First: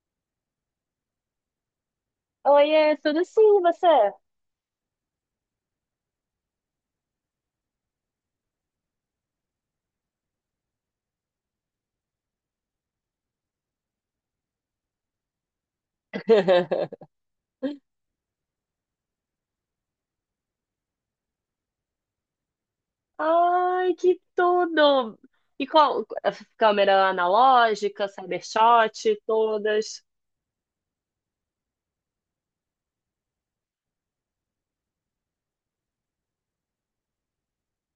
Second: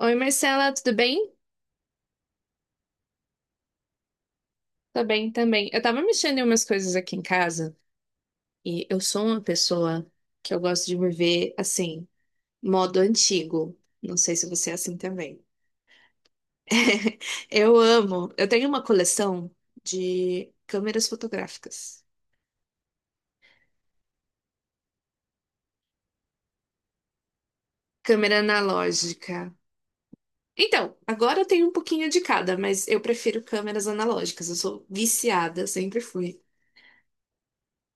Oi, Marcela, tudo bem? Oiê, tudo sim, e você? Tô bem também. Eu tava mexendo em umas coisas aqui em casa e eu sou uma pessoa que eu gosto de me ver assim, modo antigo. Não sei se você é assim também. Eu amo. Eu tenho uma coleção de câmeras fotográficas, Ai, que tudo! E qual? Câmera analógica, câmera Cybershot, analógica. todas. Então, agora eu tenho um pouquinho de cada, mas eu prefiro câmeras analógicas. Eu sou viciada, sempre fui.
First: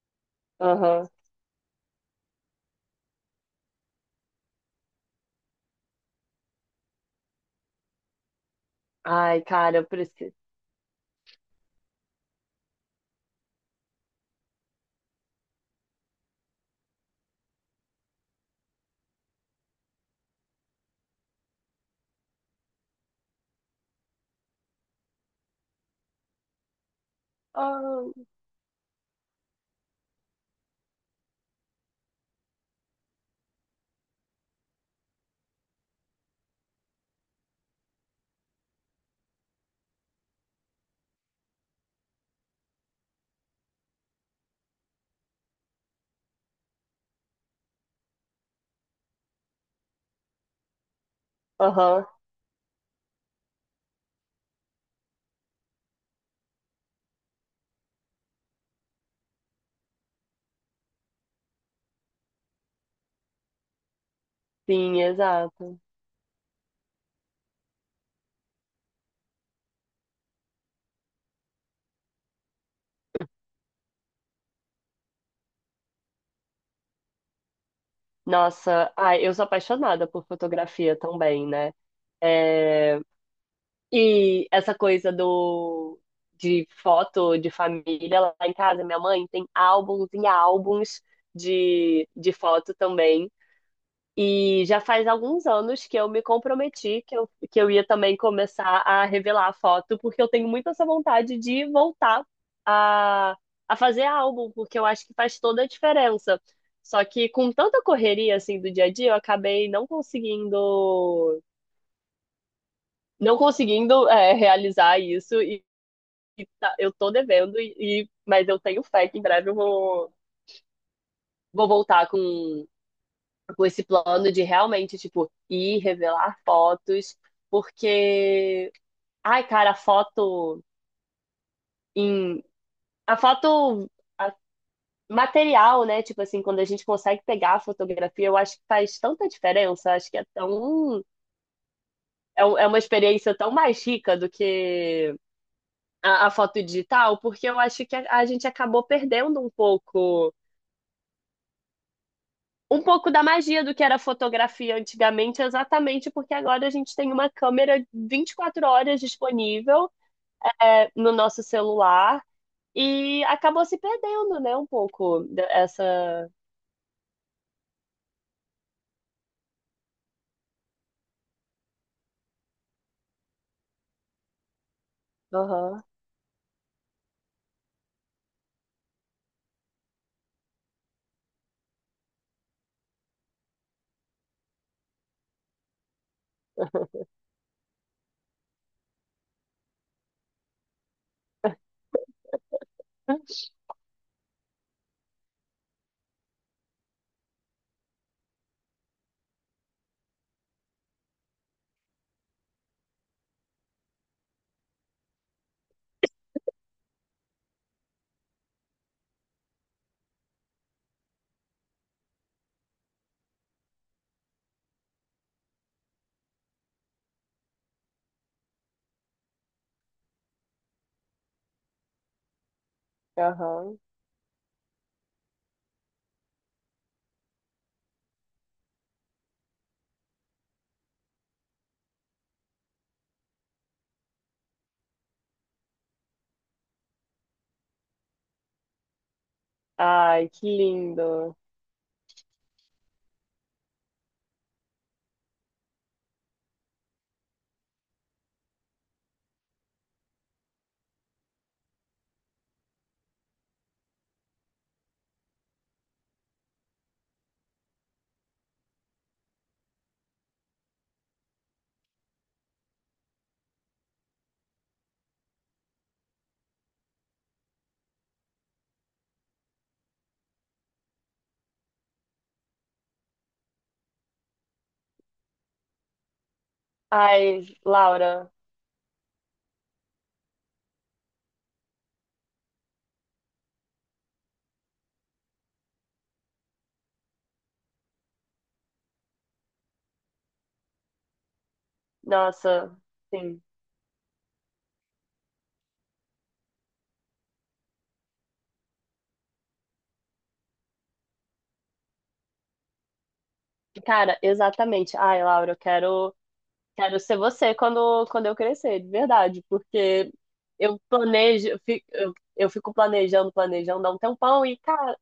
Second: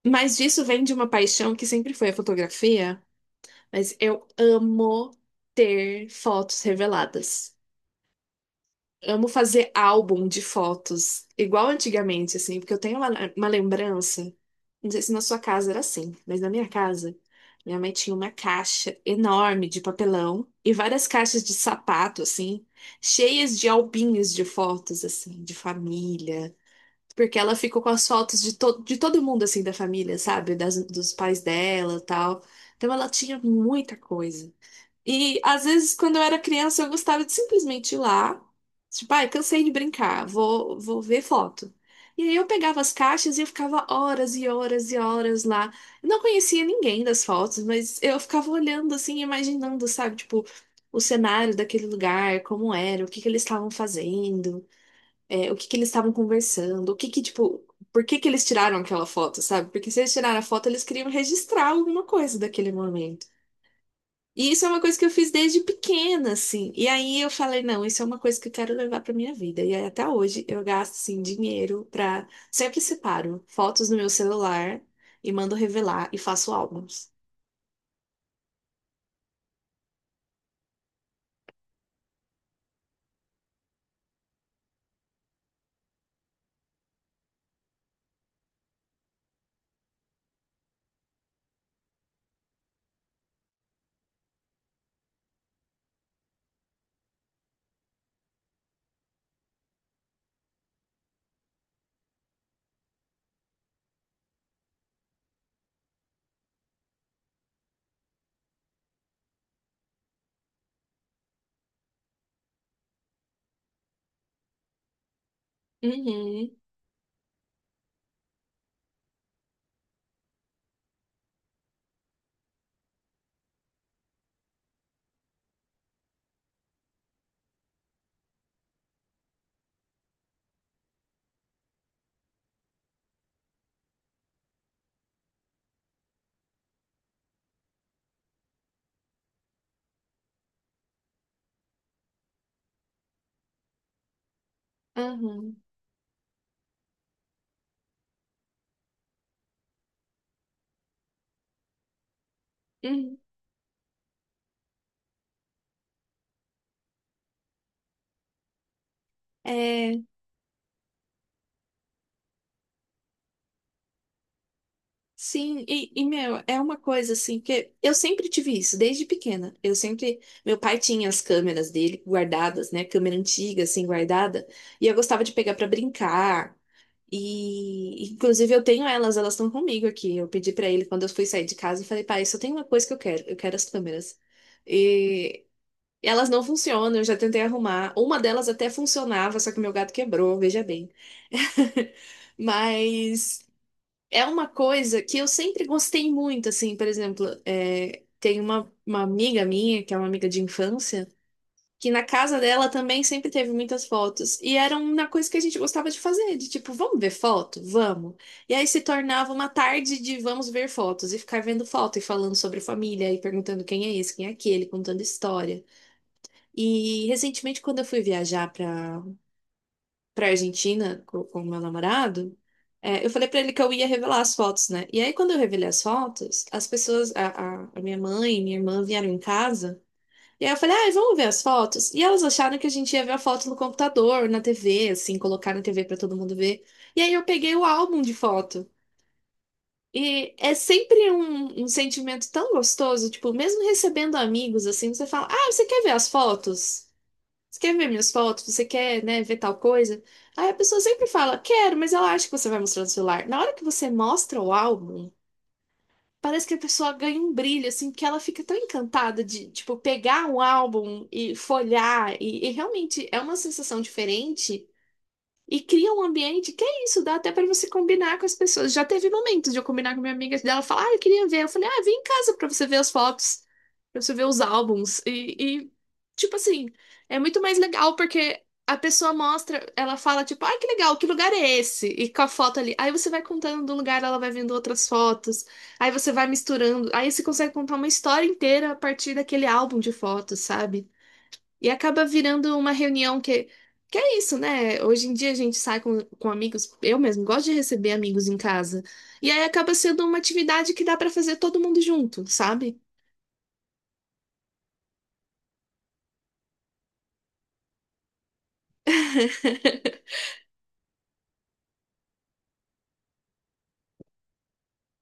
Mas disso vem de uma Aham. paixão que sempre foi a fotografia. Mas eu amo ter fotos reveladas. Amo Ai, fazer cara, eu álbum preciso. de fotos, igual antigamente, assim, porque eu tenho uma lembrança. Não sei se na sua casa era assim, mas na minha casa, minha mãe tinha uma caixa enorme de papelão e várias caixas de sapato, assim, cheias de albinhos de fotos, assim, de família. Porque ela ficou com Ah. as fotos de, to de todo mundo, assim, da família, sabe? Dos pais dela e tal. Então ela tinha muita coisa. E às vezes, quando eu era criança, eu gostava de simplesmente ir lá. Tipo, ai, cansei de brincar, vou ver foto. E aí eu pegava as caixas e eu ficava horas e horas e horas lá. Eu não conhecia ninguém das fotos, mas eu ficava olhando assim, imaginando, sabe, tipo, o cenário daquele Aham. lugar, como era, o que que eles estavam fazendo, o que que eles estavam conversando, o que que, tipo, por que que eles tiraram aquela foto, sabe? Porque se eles tiraram a foto, eles queriam registrar alguma coisa daquele momento. E isso é uma coisa Sim, que eu fiz desde exato. pequena, assim. E aí eu falei, não, isso é uma coisa que eu quero levar pra minha vida. E aí até hoje eu gasto, assim, dinheiro pra... Sempre separo fotos no meu celular e mando revelar e faço álbuns. Nossa, ai, eu sou apaixonada por fotografia também, né? É. E essa coisa do de foto de família lá em casa, minha mãe tem álbuns e álbuns de foto também. E já faz alguns anos que eu me comprometi que eu ia também começar a revelar a foto, porque eu tenho muito essa vontade de voltar a, a fazer álbum, porque eu acho que faz toda a diferença. Só que com tanta correria assim do dia a dia, eu acabei não conseguindo, realizar isso, Uhum, eu tô devendo, mas eu tenho fé que em breve eu vou, vou voltar com esse plano de realmente, tipo, ir revelar fotos, porque, ai, cara, a foto em. A foto a- material, né? Tipo assim, quando a gente consegue pegar a fotografia, eu acho que faz tanta diferença. Acho que é tão. É uma experiência tão mais rica do que uhum, a foto digital, porque eu acho que a gente acabou perdendo um pouco uhum. da magia do que era fotografia antigamente, exatamente porque agora a gente tem uma câmera 24 horas disponível, É, no nosso celular, e acabou se perdendo, né, um pouco sim. Dessa. Meu, é uma coisa, assim, que eu sempre tive isso, desde pequena. Eu sempre... Meu pai tinha as câmeras dele guardadas, né? Câmera antiga, assim, guardada. E eu gostava de pegar pra Aham. brincar. E, inclusive, eu tenho elas, elas estão comigo aqui. Eu pedi pra ele quando eu fui sair de casa, eu falei, pai, só tem uma coisa que eu quero as câmeras. E elas não funcionam, eu já tentei arrumar. Uma delas até funcionava, só que meu gato quebrou, veja bem. Mas é uma coisa que eu sempre gostei muito, assim, por exemplo, tem uma amiga minha, que é uma amiga de infância que na casa dela também sempre teve muitas fotos. E era uma coisa que a gente gostava de fazer, de tipo, vamos ver foto? Vamos. E aí se tornava uma tarde de vamos ver fotos e ficar vendo foto e falando sobre família e perguntando quem é esse, quem é aquele, contando história. E recentemente, quando eu fui viajar para Argentina com o meu namorado, eu falei para ele que eu Aham. ia revelar as fotos, né? E aí, quando eu revelei as fotos, a minha mãe e minha irmã vieram em casa. E aí eu falei, ah, eles ver as fotos. E elas acharam que a gente ia ver a foto no computador, na TV, assim, colocar na TV pra todo mundo ver. E aí eu peguei o álbum de foto. Ai, E que é sempre lindo. Um sentimento tão gostoso, tipo, mesmo recebendo amigos, assim, você fala, ah, você quer ver as fotos? Você quer ver minhas fotos? Você quer, né, ver tal coisa? Aí a pessoa sempre fala, quero, mas ela acha que você vai mostrar no celular. Na hora que você mostra o álbum, parece que a pessoa ganha um brilho, assim, que ela fica tão encantada de, tipo, pegar um álbum e folhear, e realmente é uma sensação diferente e cria um ambiente que é isso, dá até para você combinar com as pessoas. Já teve momentos de eu combinar com minha amiga dela falar, ah, eu queria ver. Eu falei, ah, vem em casa para você ver as fotos, para você ver os álbuns. Tipo assim, é muito Ai, mais legal Laura. porque a pessoa mostra, ela fala, tipo, ai, que legal, que lugar é esse? E com a foto ali. Aí você vai contando do lugar, ela vai vendo outras fotos. Aí você vai misturando. Aí você consegue contar uma história inteira a partir daquele álbum de fotos, sabe? E acaba virando uma Nossa, reunião sim. Que é isso, né? Hoje em dia a gente sai com amigos, eu mesmo gosto de receber amigos em casa. E aí acaba sendo uma atividade que dá pra fazer todo mundo junto, sabe? Cara, exatamente. Ai, Laura, eu quero Quero ser você quando eu crescer, de verdade, porque eu planejo, eu fico, eu fico planejando, planejando há um tempão e, cara,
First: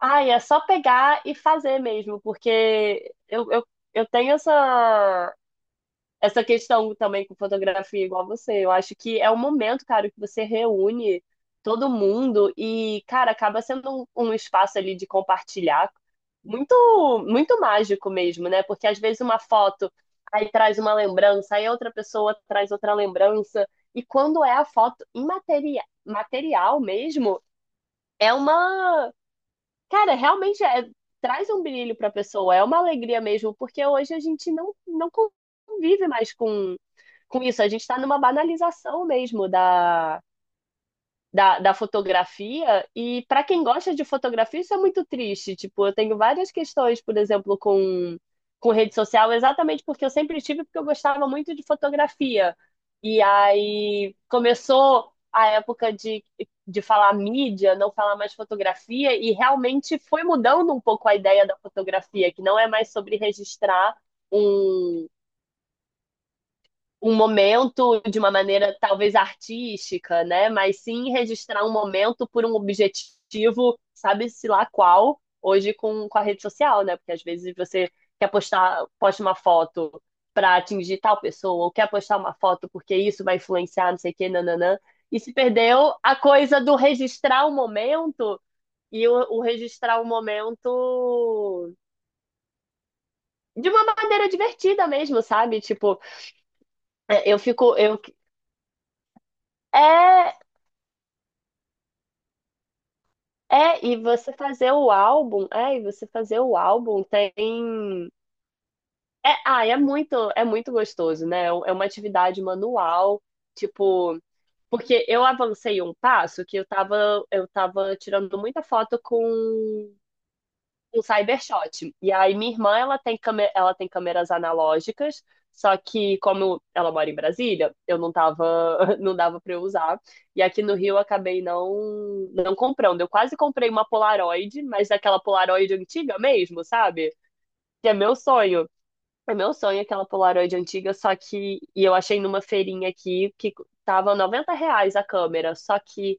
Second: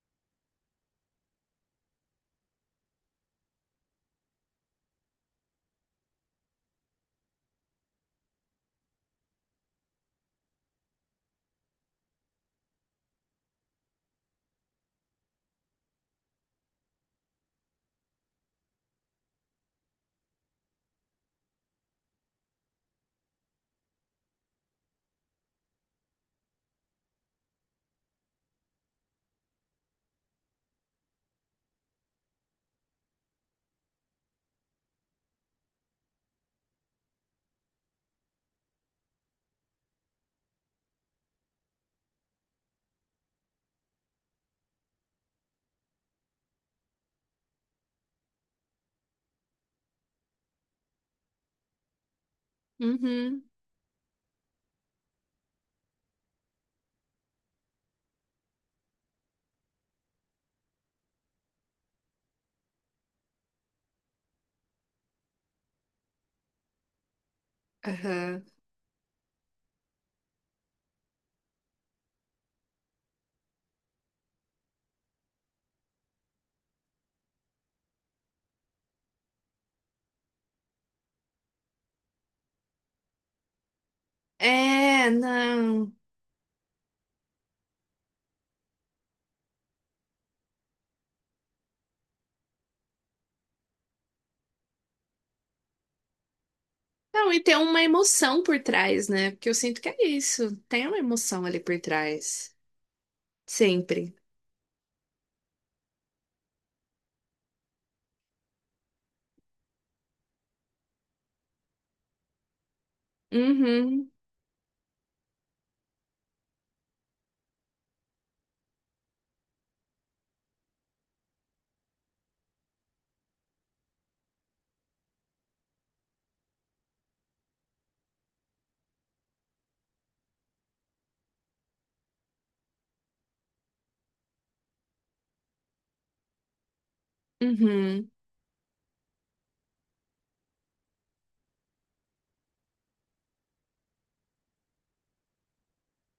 ai, é só pegar e fazer mesmo, porque eu tenho essa questão também com fotografia igual você. Eu acho que é um momento, cara, que você reúne todo mundo e, cara, acaba sendo um, espaço ali de compartilhar muito, muito mágico mesmo, né? Porque às vezes uma foto aí traz uma lembrança, aí outra pessoa traz outra lembrança. E quando é a foto imaterial, material mesmo, é uma cara, realmente, traz um brilho para a pessoa, é uma alegria mesmo, porque hoje a gente não convive mais com, isso. A gente está numa banalização mesmo da, da fotografia, e para quem gosta de fotografia, isso é muito triste. Tipo, eu tenho várias questões, por exemplo, com, rede social, exatamente porque eu sempre tive, porque eu gostava muito de fotografia. E Uhum. aí começou a época de falar mídia, não falar mais fotografia, e realmente foi mudando um pouco a ideia da fotografia, que não é mais sobre registrar um um momento de uma Aham. maneira talvez artística, né? Mas sim registrar um momento por um objetivo, sabe-se lá qual, hoje com a rede social, né? Porque às vezes você quer postar, posta uma foto para atingir tal pessoa, ou quer postar uma foto porque isso vai influenciar, não sei o quê, nananã. É, E se não. perdeu a coisa do registrar o momento e o registrar o momento de uma maneira divertida mesmo, sabe? Tipo, Não, eu e tem fico. uma emoção por trás, né? Porque eu sinto que é é, isso. Tem uma emoção ali por trás. É, e Sempre. você fazer o álbum, é, e você fazer o álbum tem. É, ah, é muito gostoso, né? É uma atividade manual, Uhum. tipo, porque eu avancei um passo que eu tava tirando muita foto com um Cybershot. E aí minha irmã, ela tem câmera, ela tem câmeras analógicas, só que como ela mora em Brasília, eu não tava, não dava para eu usar. E aqui no Rio eu acabei não comprando. Eu quase comprei uma Polaroid, mas aquela Polaroid antiga mesmo, sabe? Que é Uhum. meu sonho. É meu sonho aquela Polaroid antiga, só que e eu achei numa feirinha aqui que tava R$ 90 a câmera, só que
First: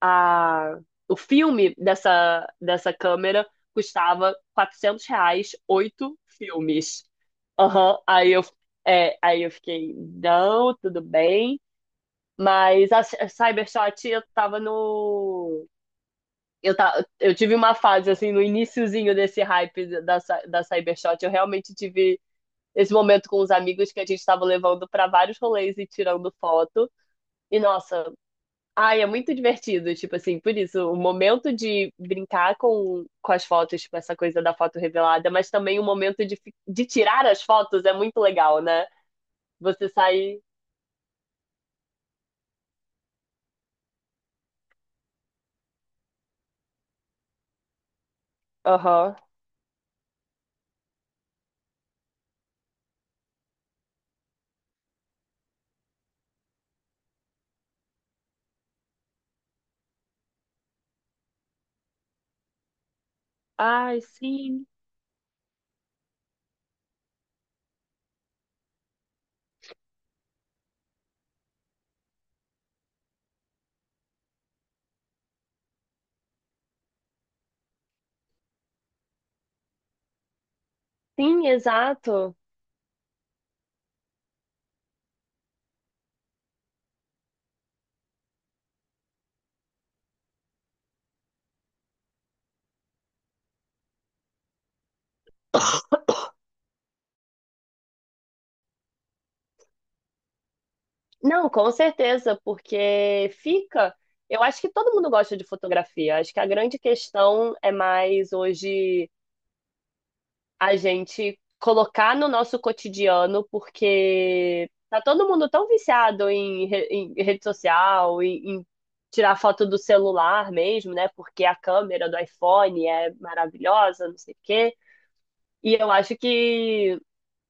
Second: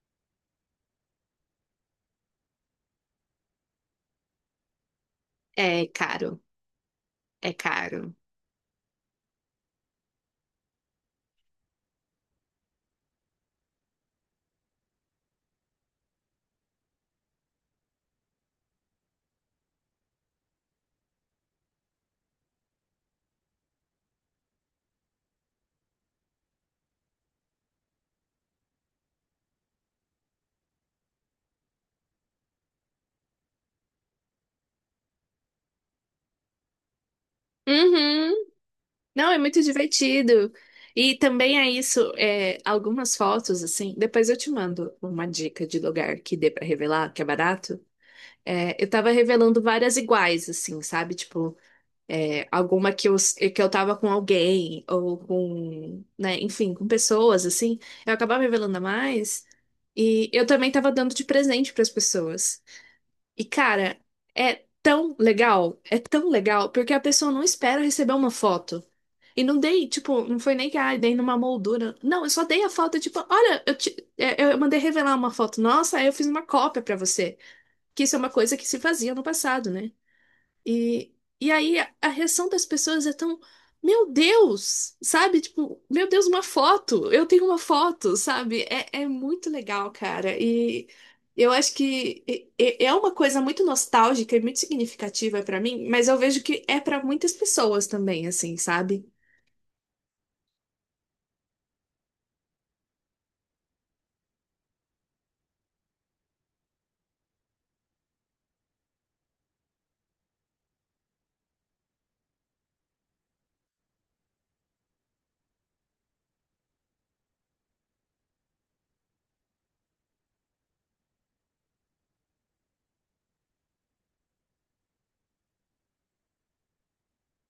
a, o filme dessa câmera custava R$ 400, É oito caro. filmes. É Aham. caro. Aí eu fiquei, não, tudo bem. Mas a Cybershot, eu tava no. Eu tive uma fase, assim, no iniciozinho desse hype da Cybershot. Eu realmente tive esse momento com os amigos que a gente tava levando pra vários rolês e tirando foto. E, nossa. Ai, é muito divertido, tipo assim, por isso, o momento de brincar com, as fotos, tipo, essa coisa da foto revelada, mas também o momento de tirar as fotos é muito Uhum. legal, né? Não, é muito Você sair. divertido. E também é isso, algumas fotos, assim. Depois eu te mando uma dica de lugar que dê pra revelar, que é barato. É, eu tava Aham. revelando várias iguais, assim, sabe? Tipo, alguma que eu tava com alguém, ou com, né, enfim, com pessoas, assim. Eu acabava revelando a mais. E eu também tava dando de presente pras pessoas. E, cara, Ai, sim. É tão legal, porque a pessoa não espera receber uma foto. E não dei, tipo, não foi nem que ah, dei numa moldura. Não, eu só dei a foto, tipo, olha, eu mandei revelar uma foto nossa, aí eu fiz uma cópia pra você. Que isso é uma coisa que se fazia no passado, né? E, Sim, e aí a exato. reação das pessoas é tão, meu Deus, sabe? Tipo, meu Deus, uma foto, eu tenho uma foto, sabe? É, é muito legal, cara. E eu acho que é uma coisa muito nostálgica e muito significativa pra mim, mas eu vejo que é pra muitas pessoas também, assim, sabe? Não, com certeza, porque fica. Eu acho que todo mundo gosta de fotografia. Acho que a grande questão é mais hoje. A gente colocar no nosso cotidiano, porque tá todo mundo tão viciado em rede social, em tirar foto do celular mesmo, né? Porque a câmera do iPhone é maravilhosa, não sei o quê. E eu acho que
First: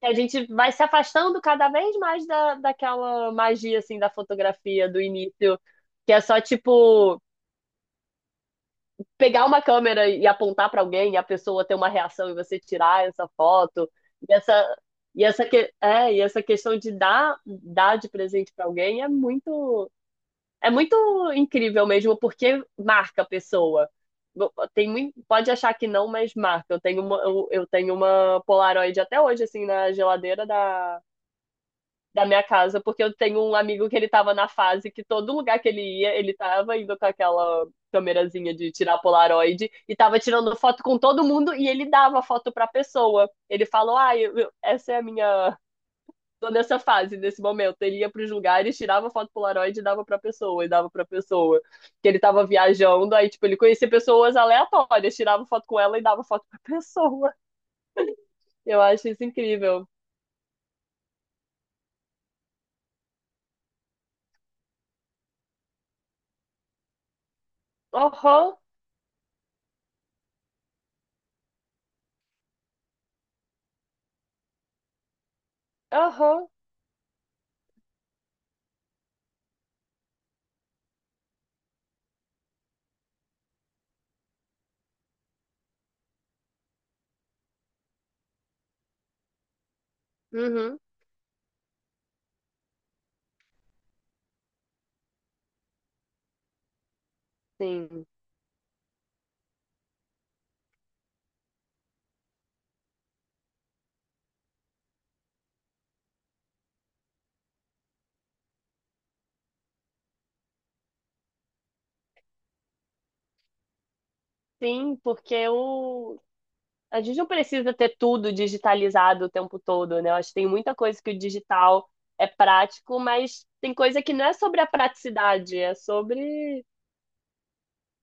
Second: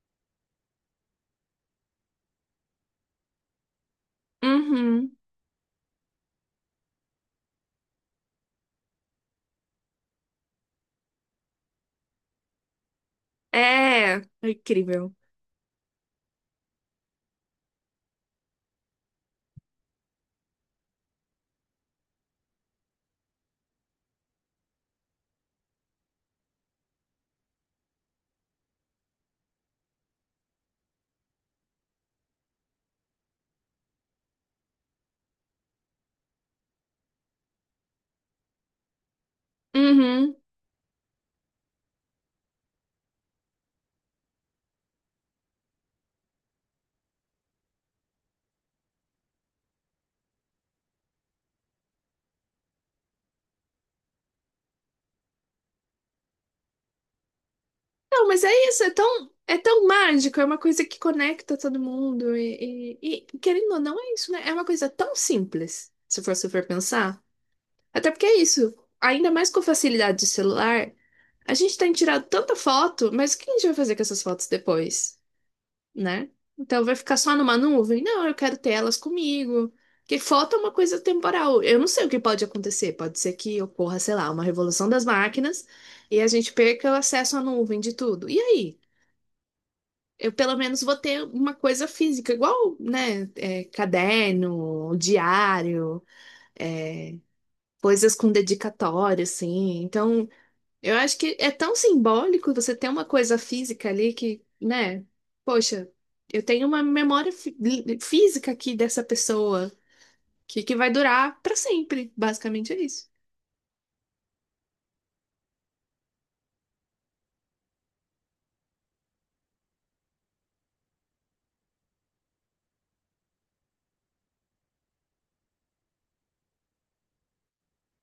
a gente vai se afastando cada vez mais daquela magia, assim, da fotografia do Uhum. início, que é só tipo pegar uma câmera e apontar para alguém e a pessoa ter uma reação e você tirar essa foto, É, e É essa incrível. e essa que é e essa questão de dar de presente para alguém é muito incrível mesmo, porque marca a pessoa. Pode achar que não, mas marca. Eu tenho uma Polaroid até hoje assim na geladeira da minha casa, porque eu tenho um amigo que ele tava na fase que todo lugar que ele ia, ele tava indo com aquela câmerazinha de tirar polaroid e tava Uhum. tirando foto com todo mundo, e ele dava foto pra pessoa. Ele falou: "Ah, essa é a minha, tô nessa fase, nesse momento". Ele ia pros lugares, tirava foto polaroid e dava pra pessoa, e dava pra pessoa. Que ele tava viajando, aí tipo, ele conhecia pessoas aleatórias, tirava foto com ela e dava foto pra pessoa. Não, mas é Eu isso, acho isso é tão incrível. mágico, é uma coisa que conecta todo mundo e, querendo ou não, é isso, né? É uma coisa tão simples, se for super pensar. Até porque é Aham, isso, ainda mais com a facilidade do celular, a gente tem tirado tanta foto, mas o que a gente vai fazer com essas fotos depois? Né? aham. Então vai ficar só numa nuvem? Não, eu quero ter elas comigo. Porque falta uma coisa temporal. Eu não sei o que pode acontecer. Pode ser que ocorra, sei lá, uma revolução das máquinas e a gente perca o acesso à nuvem de tudo. E aí? Eu pelo Uhum, menos vou ter uma coisa física, igual, né? Caderno, diário, é, sim. coisas com dedicatória, assim. Então eu acho que é tão simbólico você ter uma coisa física ali que, né? Poxa, eu tenho uma memória física aqui dessa pessoa que vai durar pra sempre. Basicamente é isso. Sim, porque o... A gente não precisa ter tudo digitalizado o tempo todo, né? Eu acho que tem muita coisa que o digital é prático, mas tem coisa que não é sobre a praticidade, é sobre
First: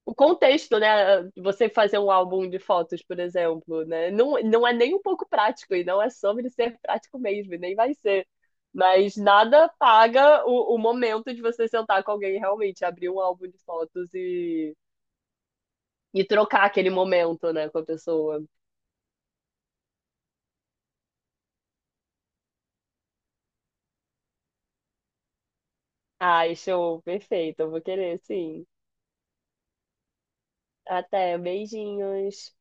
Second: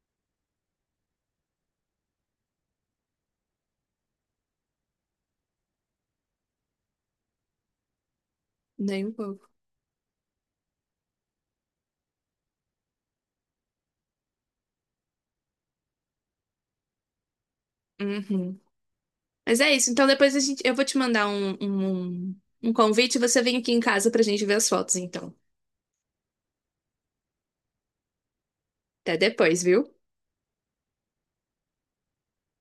o contexto, né? Você fazer um álbum de fotos, por exemplo, né? Não, não é nem um pouco prático, e não é sobre ser prático mesmo, e nem vai ser. Nem um Mas pouco. nada paga o momento de você sentar com alguém e realmente abrir um álbum de fotos e, trocar aquele momento, né, com a pessoa. Uhum. Mas é isso. Então depois a gente, eu vou te mandar um convite e você vem aqui em casa pra gente ver as fotos, então. Ai, show, perfeito. Eu vou querer, sim. Até depois, viu? Até, beijinhos.